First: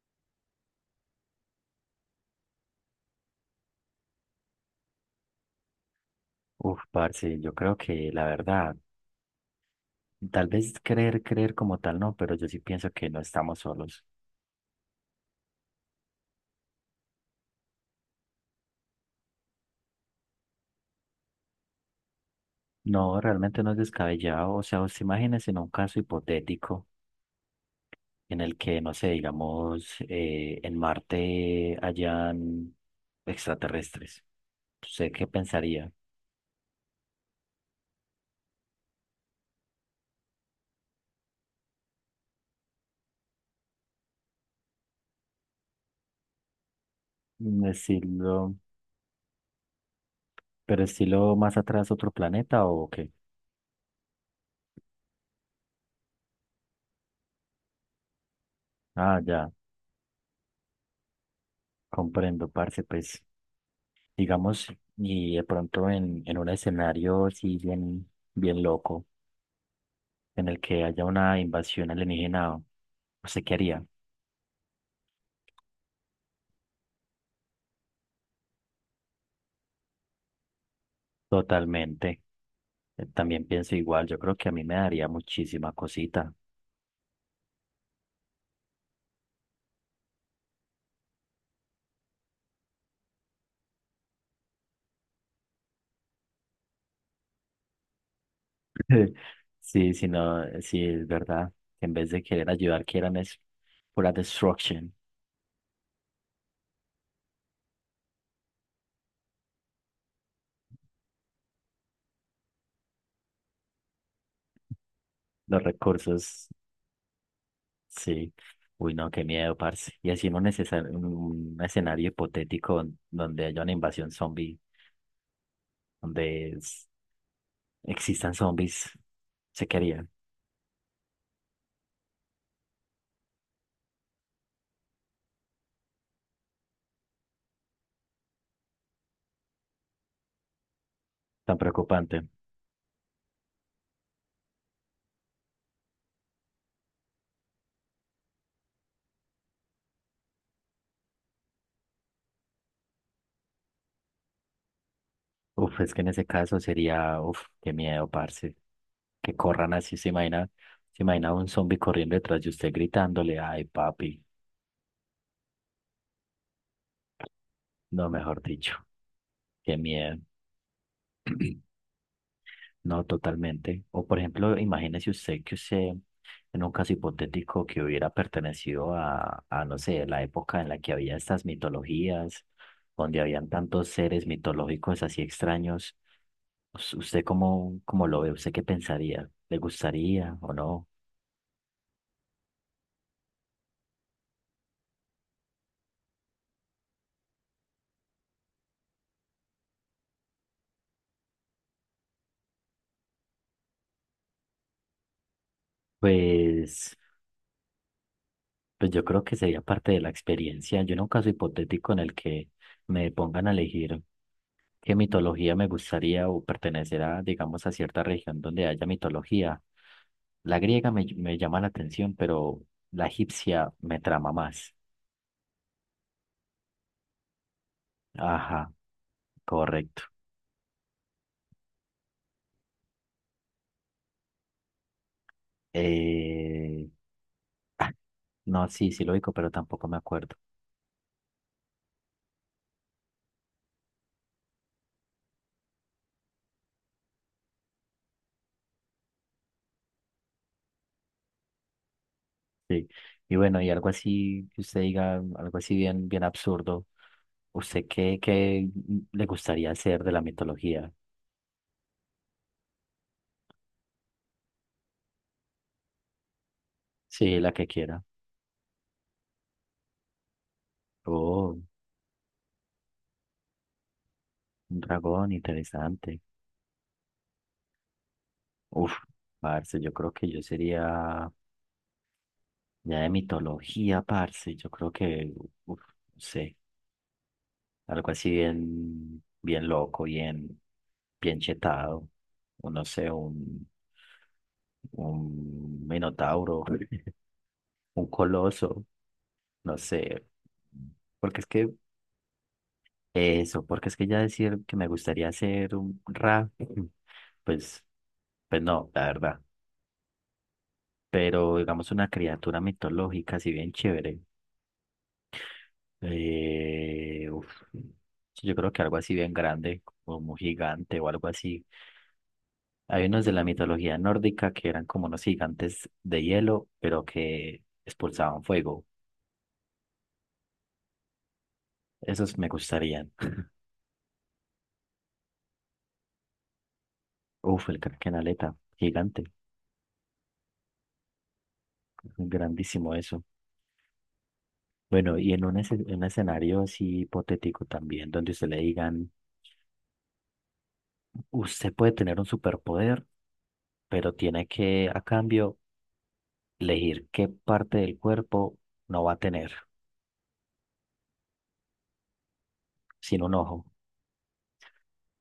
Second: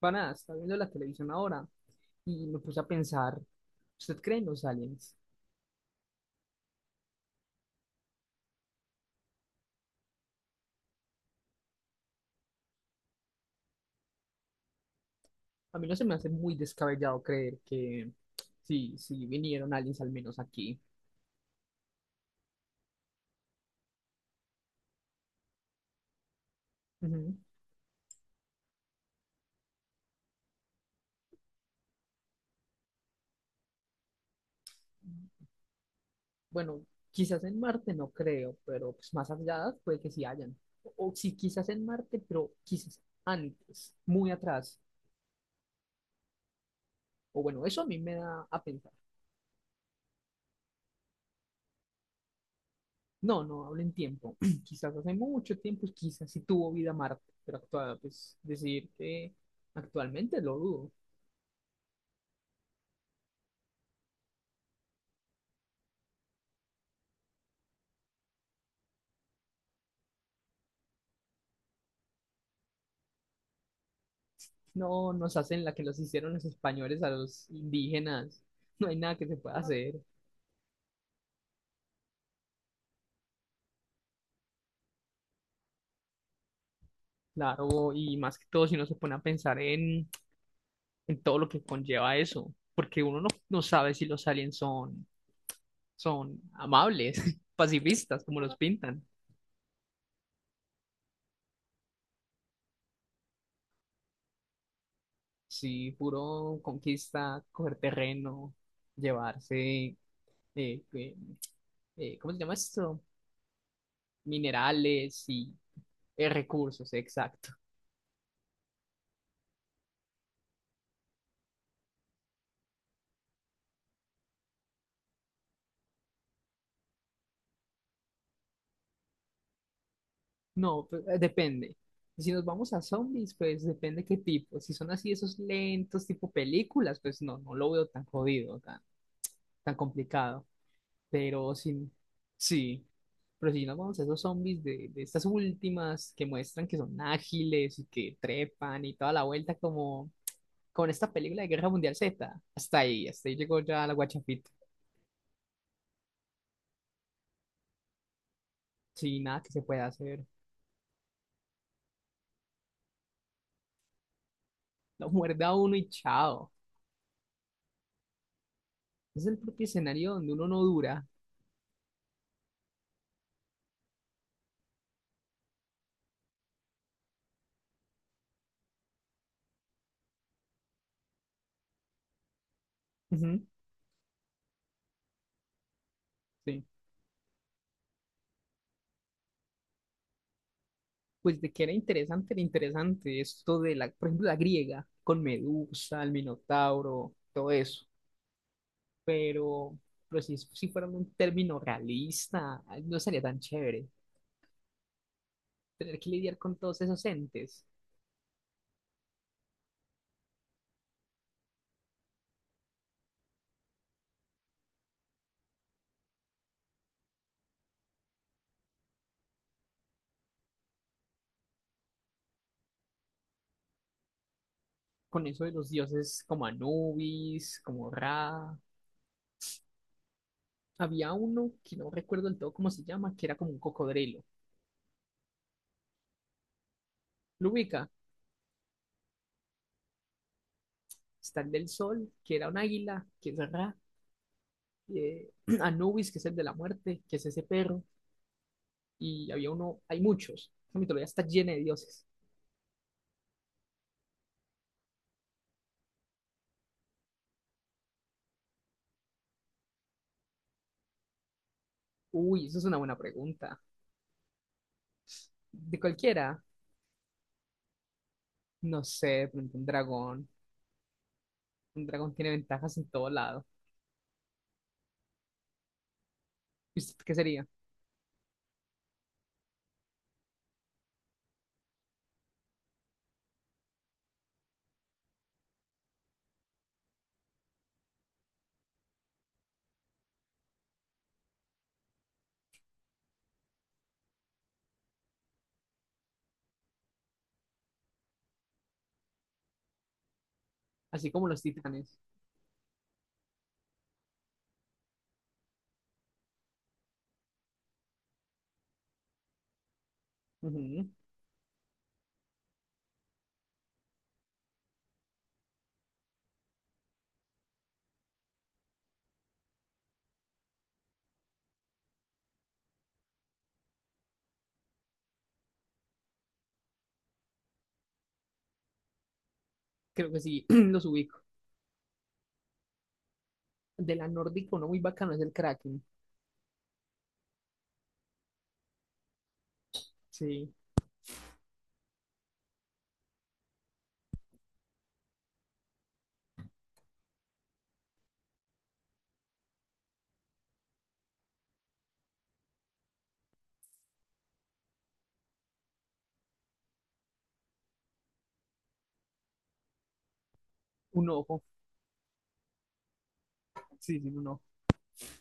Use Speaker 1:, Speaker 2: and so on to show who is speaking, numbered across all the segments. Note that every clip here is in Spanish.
Speaker 1: Para, estaba viendo la televisión ahora y me puse a pensar, ¿usted cree en los aliens?
Speaker 2: Uf, parce, yo creo que la verdad, tal vez creer, creer como tal no, pero yo sí pienso que no estamos solos.
Speaker 1: A mí no se me hace muy descabellado creer que sí, sí vinieron aliens al menos aquí.
Speaker 2: No, realmente no es descabellado. O sea, usted imagínese en un caso hipotético
Speaker 1: Ujú.
Speaker 2: en el que, no sé, digamos, en Marte hayan extraterrestres. ¿Usted qué pensaría?
Speaker 1: Bueno, quizás en Marte no creo, pero pues más allá puede que sí hayan. O, si sí, quizás en Marte, pero quizás antes, muy atrás. O
Speaker 2: Mm,
Speaker 1: bueno, eso a mí me da
Speaker 2: estilo,
Speaker 1: a pensar.
Speaker 2: ¿pero estilo más atrás otro planeta o qué?
Speaker 1: No, no hablo en tiempo. Quizás hace mucho tiempo, quizás sí tuvo vida Marte, pero actual, pues decir
Speaker 2: Ah,
Speaker 1: que
Speaker 2: ya,
Speaker 1: actualmente lo dudo.
Speaker 2: comprendo, parce, pues, digamos, y de pronto en un escenario así bien, bien loco, en el que haya una invasión alienígena, ¿usted qué haría?
Speaker 1: No, nos hacen la que los hicieron los españoles a los indígenas. No hay nada que se pueda hacer,
Speaker 2: Totalmente. También pienso igual, yo creo que a mí me daría muchísima cosita.
Speaker 1: claro, y más que todo si uno se pone a pensar en todo lo que conlleva eso, porque uno no, no sabe si los aliens son, son amables, pacifistas, como los pintan.
Speaker 2: Sí, sí, no, sí, es verdad. En vez de querer ayudar, quieran es pura destruction.
Speaker 1: Sí, puro conquista, coger terreno, llevarse, eh, eh, ¿cómo se llama esto? Minerales y
Speaker 2: Los recursos,
Speaker 1: recursos, exacto.
Speaker 2: sí. Uy, no, qué miedo, parce. Y así en un, en un escenario hipotético donde haya una invasión zombie, donde es- existan zombies, se quería.
Speaker 1: No, pues, depende. Si nos vamos a zombies, pues depende qué tipo. Si son así esos lentos, tipo películas, pues no, no lo veo tan jodido, tan complicado. Pero
Speaker 2: Tan
Speaker 1: si,
Speaker 2: preocupante.
Speaker 1: sí, pero si nos vamos a esos zombies de estas últimas que muestran que son ágiles y que trepan y toda la vuelta como con esta película de Guerra Mundial Z, hasta ahí llegó ya la guachafita.
Speaker 2: Uf, es que en ese caso sería, uf, qué miedo, parce,
Speaker 1: Sí,
Speaker 2: que
Speaker 1: nada que se
Speaker 2: corran
Speaker 1: pueda
Speaker 2: así,
Speaker 1: hacer.
Speaker 2: se imagina un zombie corriendo detrás de usted gritándole, ay, papi,
Speaker 1: Lo muerde a uno y chao.
Speaker 2: no, mejor dicho,
Speaker 1: Es el propio
Speaker 2: qué
Speaker 1: escenario
Speaker 2: miedo,
Speaker 1: donde uno no dura.
Speaker 2: no, totalmente. O por ejemplo, imagínese usted que usted, en un caso hipotético que hubiera pertenecido a, no sé, la época en la que había estas mitologías, donde
Speaker 1: Ujú,
Speaker 2: habían tantos seres mitológicos así extraños.
Speaker 1: sí.
Speaker 2: ¿Usted cómo, cómo lo ve? ¿Usted qué pensaría? ¿Le gustaría o no?
Speaker 1: Pues de que era interesante esto de la, por ejemplo, la griega, con Medusa, el Minotauro, todo eso. Pero, pero si, si fuera un término realista, no sería tan chévere tener que lidiar con todos
Speaker 2: Pues,
Speaker 1: esos entes,
Speaker 2: pues yo creo que sería parte de la experiencia. Yo en un caso hipotético en el que me pongan a elegir qué mitología me gustaría o pertenecerá, digamos, a cierta región donde haya mitología. La griega me, me llama la atención, pero la egipcia me trama más.
Speaker 1: con eso de los dioses como Anubis, como Ra.
Speaker 2: Ajá, correcto.
Speaker 1: Había uno que no recuerdo del todo cómo se llama, que era como un cocodrilo.
Speaker 2: Eh,
Speaker 1: Lo ubica,
Speaker 2: ah, no, sí, sí lo digo, pero tampoco me acuerdo.
Speaker 1: está el del sol, que era un águila, que es Ra, eh, Anubis, que es el de la muerte, que es ese perro y había uno, hay muchos. La mitología está llena de dioses.
Speaker 2: Sí. Y bueno, y algo así que usted diga, algo así bien, bien absurdo. ¿Usted qué, qué le gustaría hacer de la mitología?
Speaker 1: Uy, eso es una buena pregunta. De cualquiera,
Speaker 2: Sí, la que quiera.
Speaker 1: no sé, de pronto un dragón.
Speaker 2: Oh,
Speaker 1: Un dragón tiene ventajas en todo lado.
Speaker 2: un dragón, interesante.
Speaker 1: ¿Y usted qué sería?
Speaker 2: Uf, parce, yo creo que yo sería ya de mitología, parce. Yo creo que, uf, no sé, algo así bien, bien loco, bien, bien chetado. O no sé, un minotauro, un coloso, no sé.
Speaker 1: Así como
Speaker 2: Porque
Speaker 1: los
Speaker 2: es que
Speaker 1: titanes.
Speaker 2: eso, porque es que ya decir que me gustaría ser un rap, pues, pues no, la verdad.
Speaker 1: Ujú,
Speaker 2: Pero digamos una criatura mitológica así bien chévere. Uf, sí, yo creo que algo así bien grande, como un gigante o algo así. Hay unos de la mitología nórdica que eran como unos gigantes de hielo, pero que expulsaban fuego.
Speaker 1: creo que sí, los ubico.
Speaker 2: Esos me gustarían.
Speaker 1: De la nórdica, uno muy bacano es el Kraken.
Speaker 2: Uf, el Krakenaleta, gigante,
Speaker 1: Sí,
Speaker 2: grandísimo eso. Bueno, y en un, un escenario así hipotético también, donde usted le digan, usted puede tener un superpoder, pero tiene que, a cambio, elegir qué parte del cuerpo no va a tener
Speaker 1: un ojo.
Speaker 2: sin un ojo,
Speaker 1: Sí, sí, un ojo.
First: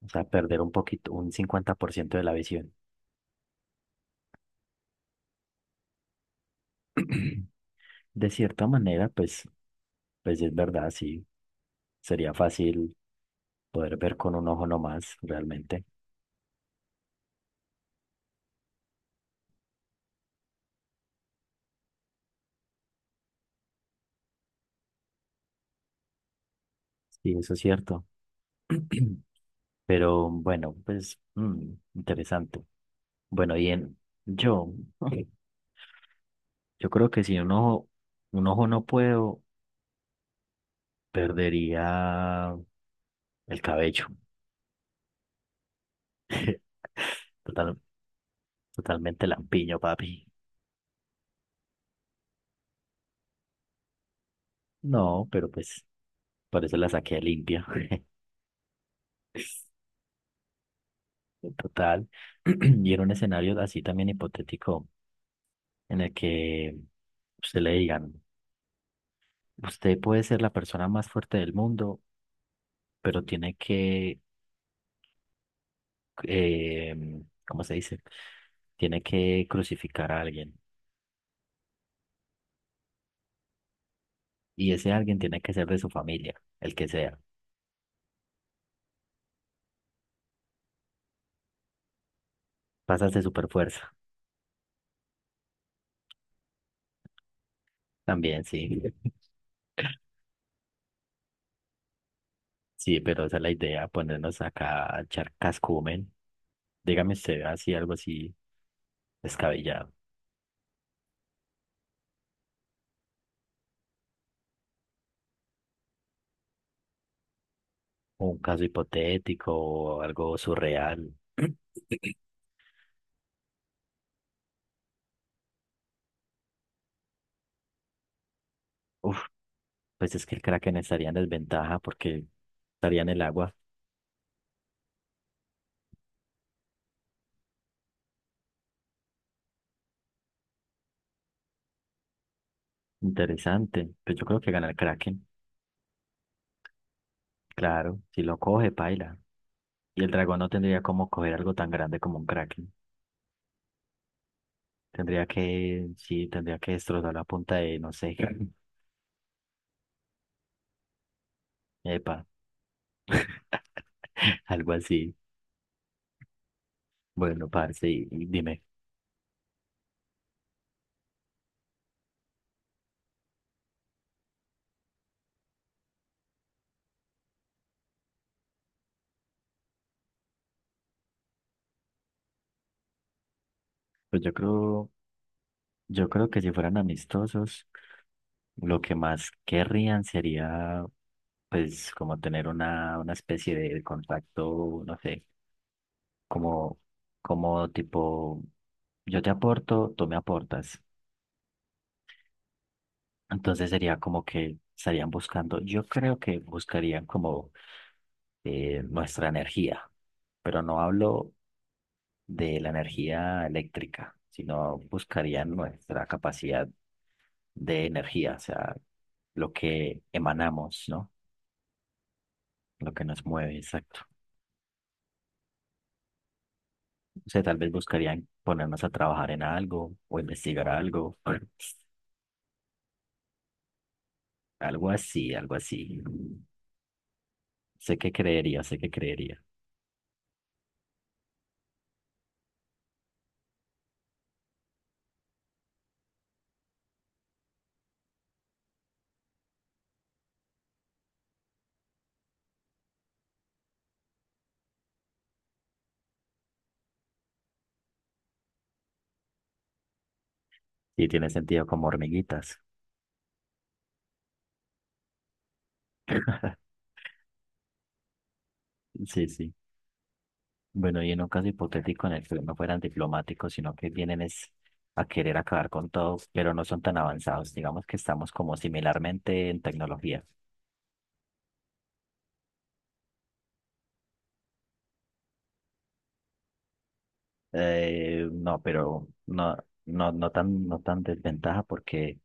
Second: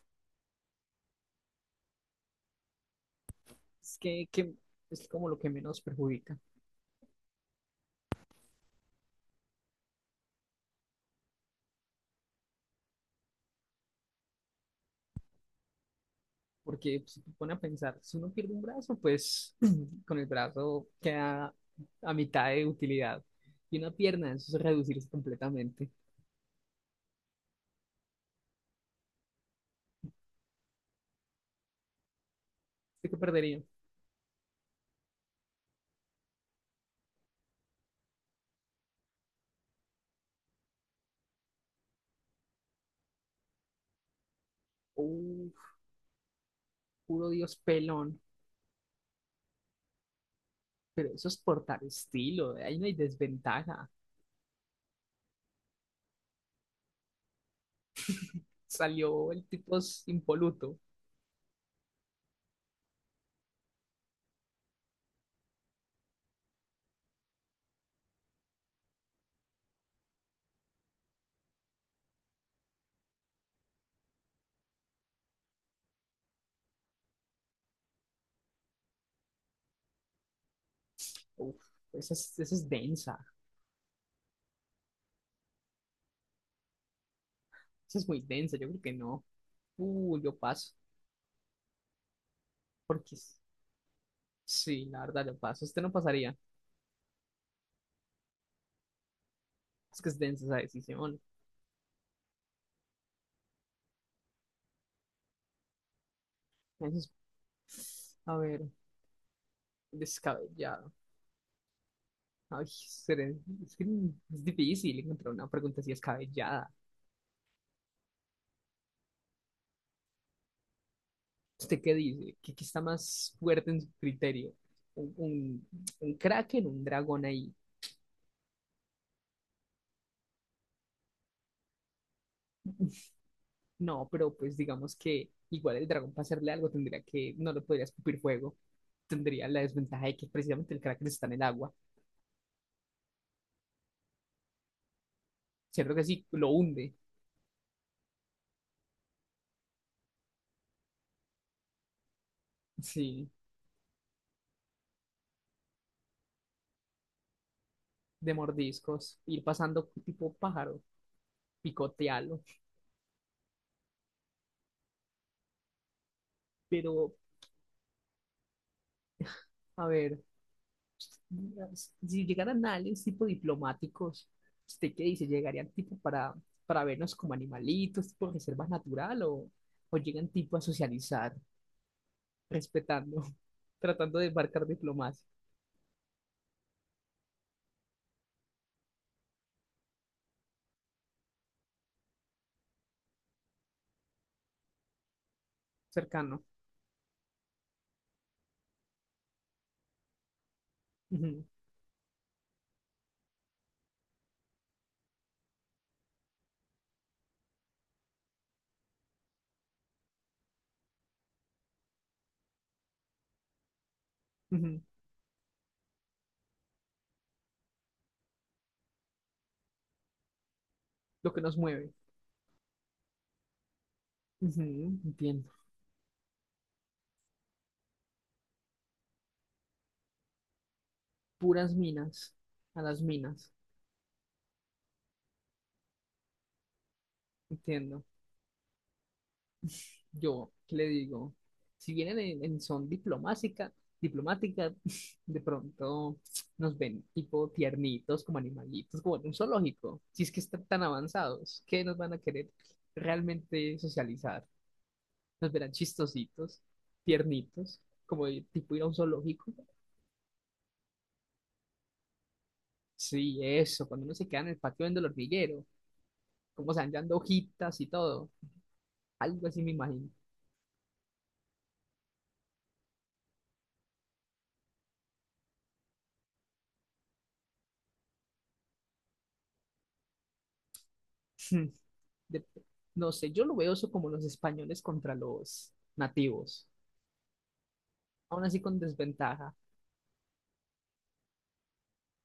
Speaker 2: o sea, perder un poquito, un 50% de la visión.
Speaker 1: Es que es como lo que menos perjudica.
Speaker 2: De cierta manera, pues, pues es verdad, sí, sería fácil poder ver con un ojo nomás, realmente.
Speaker 1: Porque si te pone a pensar, si uno pierde un brazo, pues con el brazo queda a mitad de utilidad. Y una pierna, eso es reducirse completamente.
Speaker 2: Sí, eso es cierto. Pero bueno, pues mm, interesante.
Speaker 1: ¿Usted qué
Speaker 2: Bueno,
Speaker 1: perdería?
Speaker 2: y en yo, yo creo que si un ojo, un ojo no puedo, perdería el cabello.
Speaker 1: Uf, puro Dios
Speaker 2: Total,
Speaker 1: pelón.
Speaker 2: totalmente lampiño, papi.
Speaker 1: Pero eso es portar estilo, ahí no hay desventaja.
Speaker 2: No, pero pues por eso la saqué limpia.
Speaker 1: Salió el tipo es impoluto.
Speaker 2: Total. Y era un escenario así también hipotético en el que usted le digan, usted puede ser la persona más fuerte del mundo, pero tiene que, eh, ¿cómo se dice? Tiene que crucificar a alguien.
Speaker 1: Uf, esa es densa.
Speaker 2: Y ese alguien tiene que ser de su familia, el que sea.
Speaker 1: Esa es muy densa, yo creo que no. Yo paso.
Speaker 2: Pasas
Speaker 1: Porque
Speaker 2: de super fuerza.
Speaker 1: sí, la verdad, yo paso. Usted no pasaría.
Speaker 2: También, sí.
Speaker 1: Es que es densa esa decisión.
Speaker 2: Sí, pero esa es la idea, ponernos acá a echar cascumen.
Speaker 1: Eso es-
Speaker 2: Dígame usted así, algo así
Speaker 1: A ver.
Speaker 2: descabellado.
Speaker 1: Descabellado. Ay, es que es difícil encontrar una pregunta así descabellada.
Speaker 2: Un caso hipotético o algo surreal.
Speaker 1: ¿Usted qué dice? ¿Qué está más fuerte en su criterio? ¿Un, un, un kraken, un dragón ahí?
Speaker 2: Uf, pues es que el Kraken estaría en desventaja porque estaría en el agua.
Speaker 1: No, pero pues digamos que igual el dragón para hacerle algo tendría que, no lo podría escupir fuego. Tendría la desventaja de que precisamente el kraken está en el agua.
Speaker 2: Interesante. Pues yo creo que gana el Kraken.
Speaker 1: Cierto que sí, lo hunde.
Speaker 2: Claro, si lo coge, paila. Y el dragón no tendría como coger algo tan grande como un Kraken.
Speaker 1: Sí,
Speaker 2: Tendría que, sí, tendría que destrozar la punta de, no sé,
Speaker 1: de mordiscos, ir pasando tipo pájaro,
Speaker 2: epa,
Speaker 1: picotearlo.
Speaker 2: algo así.
Speaker 1: Pero,
Speaker 2: Bueno, parce, y dime.
Speaker 1: a ver, si llegaran a aliens tipo diplomáticos, ¿usted qué dice? ¿Llegarían tipo para vernos como animalitos, tipo reserva natural o llegan tipo a socializar, respetando, tratando
Speaker 2: Pues
Speaker 1: de embarcar diplomacia
Speaker 2: yo creo que si fueran amistosos. Lo que más querrían sería, pues, como tener una especie de contacto, no sé,
Speaker 1: cercano?
Speaker 2: como, como tipo, yo te aporto, tú me aportas.
Speaker 1: Ujú,
Speaker 2: Entonces sería como que estarían buscando, yo creo que buscarían como nuestra energía, pero no hablo de la energía eléctrica, sino
Speaker 1: ujú,
Speaker 2: buscarían nuestra capacidad de energía, o sea, lo que emanamos, ¿no?
Speaker 1: lo que nos mueve.
Speaker 2: Lo que nos mueve, exacto.
Speaker 1: Ujú, entiendo.
Speaker 2: O sea, tal vez buscarían ponernos a trabajar en algo o investigar algo.
Speaker 1: Puras minas, a las minas,
Speaker 2: Algo así, algo así. Sé
Speaker 1: entiendo.
Speaker 2: que creería, sé que creería.
Speaker 1: Yo, ¿qué le digo? Si vienen en son diplomática, diplomática, de pronto nos ven tipo tiernitos, como animalitos, como en un zoológico. Si es que están tan avanzados, ¿qué nos van a querer realmente socializar? Nos verán chistositos, tiernitos, como de tipo ir a un zoológico.
Speaker 2: Y tiene sentido como hormiguitas.
Speaker 1: Sí, eso, cuando uno se queda en el patio viendo el hormiguero, como se van dando hojitas y todo.
Speaker 2: Sí,
Speaker 1: Algo
Speaker 2: sí.
Speaker 1: así me imagino.
Speaker 2: Bueno, y en un caso hipotético en el que no fueran diplomáticos, sino que vienen es a querer acabar con todo, pero no son tan avanzados. Digamos que estamos como similarmente en tecnología.
Speaker 1: de- no sé, yo lo veo eso como los españoles contra los nativos, aún así
Speaker 2: No,
Speaker 1: con
Speaker 2: pero
Speaker 1: desventaja.
Speaker 2: no, no, no tan, no tan desventaja porque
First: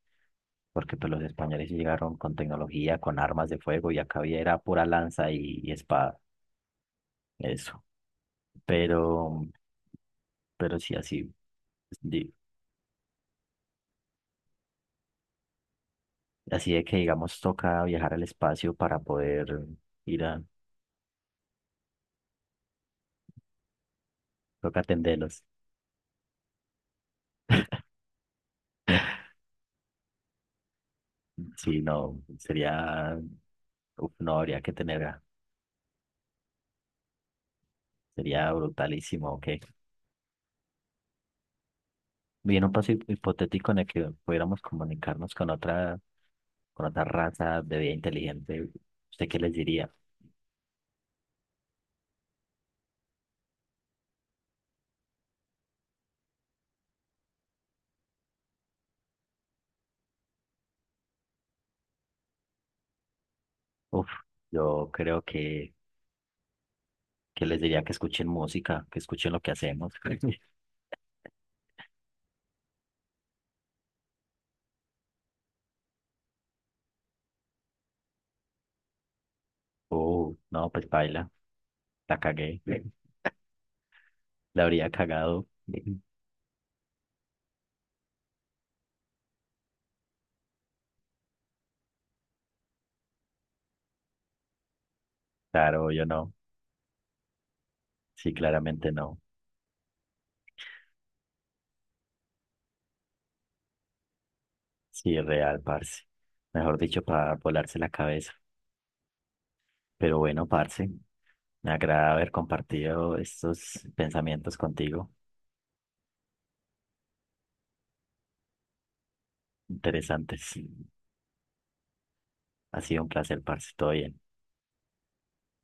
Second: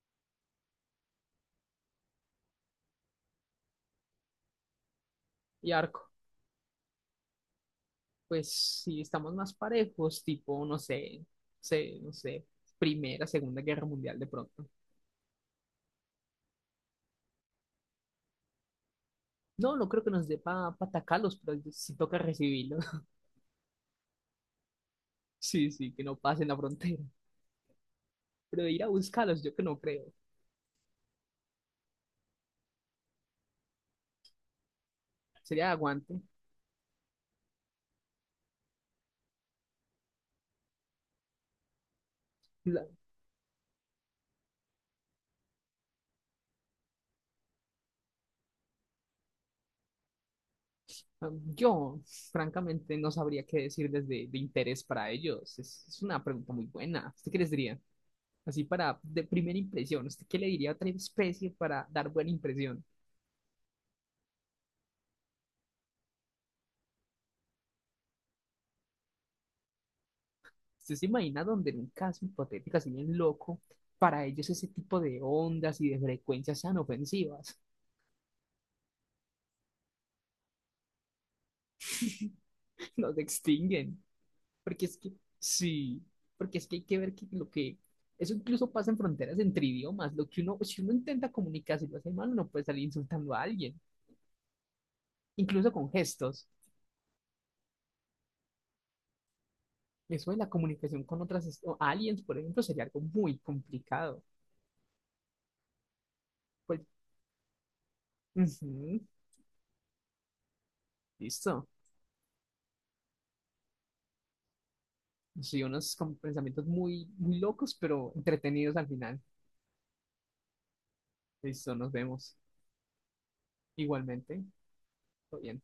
Speaker 2: porque pues los españoles sí llegaron con tecnología, con armas de fuego y acá había era pura lanza y
Speaker 1: Y arco,
Speaker 2: espada, eso.
Speaker 1: pues si estamos
Speaker 2: Pero,
Speaker 1: más parejos, tipo, no
Speaker 2: pero sí,
Speaker 1: sé,
Speaker 2: así,
Speaker 1: sé, no
Speaker 2: di-
Speaker 1: sé, Primera, Segunda Guerra Mundial de pronto.
Speaker 2: así de que digamos toca viajar al espacio para poder
Speaker 1: No, no creo que
Speaker 2: ir
Speaker 1: nos dé
Speaker 2: a,
Speaker 1: para atacarlos, pero sí toca recibirlos.
Speaker 2: toca atenderlos.
Speaker 1: Sí, sí, que no pasen la frontera. Pero ir a buscarlos, yo que no creo.
Speaker 2: Sí, no, sería, uf, no habría que tener,
Speaker 1: Sería aguante.
Speaker 2: sería brutalísimo, ok. Bien, un
Speaker 1: La-
Speaker 2: paso hipotético en el que pudiéramos comunicarnos con otra raza de vida inteligente, ¿usted qué les diría?
Speaker 1: yo, francamente, no sabría qué decir desde de interés para ellos. Es una pregunta muy buena. ¿Usted qué les diría? Así para, de primera impresión, ¿usted qué le diría a otra especie para dar buena impresión?
Speaker 2: Uf, yo creo que les diría que escuchen música, que escuchen lo que hacemos.
Speaker 1: ¿Usted se imagina donde en un caso hipotético así bien loco, para ellos ese tipo de ondas y de frecuencias sean ofensivas?
Speaker 2: Oh, no, pues baila, la cagué,
Speaker 1: Nos extinguen.
Speaker 2: la
Speaker 1: Porque
Speaker 2: habría
Speaker 1: es que,
Speaker 2: cagado.
Speaker 1: sí, porque es que hay que ver que lo que, eso incluso pasa en fronteras entre idiomas, lo que uno, si uno intenta comunicarse y lo hace mal, uno puede salir insultando a alguien, incluso con
Speaker 2: Claro, yo no.
Speaker 1: gestos.
Speaker 2: Sí, claramente no.
Speaker 1: Eso de la comunicación con otras o aliens, por ejemplo, sería algo muy complicado.
Speaker 2: Sí, real, parce. Mejor
Speaker 1: Pues,
Speaker 2: dicho, para volarse la cabeza.
Speaker 1: ujú.
Speaker 2: Pero bueno, parce,
Speaker 1: Listo.
Speaker 2: me agrada haber compartido estos pensamientos contigo.
Speaker 1: Sí, unos como pensamientos muy, muy locos, pero entretenidos al final.
Speaker 2: Interesantes.
Speaker 1: Listo, nos vemos.
Speaker 2: Ha sido un placer, parce. Todo bien.
Speaker 1: Igualmente. Todo bien.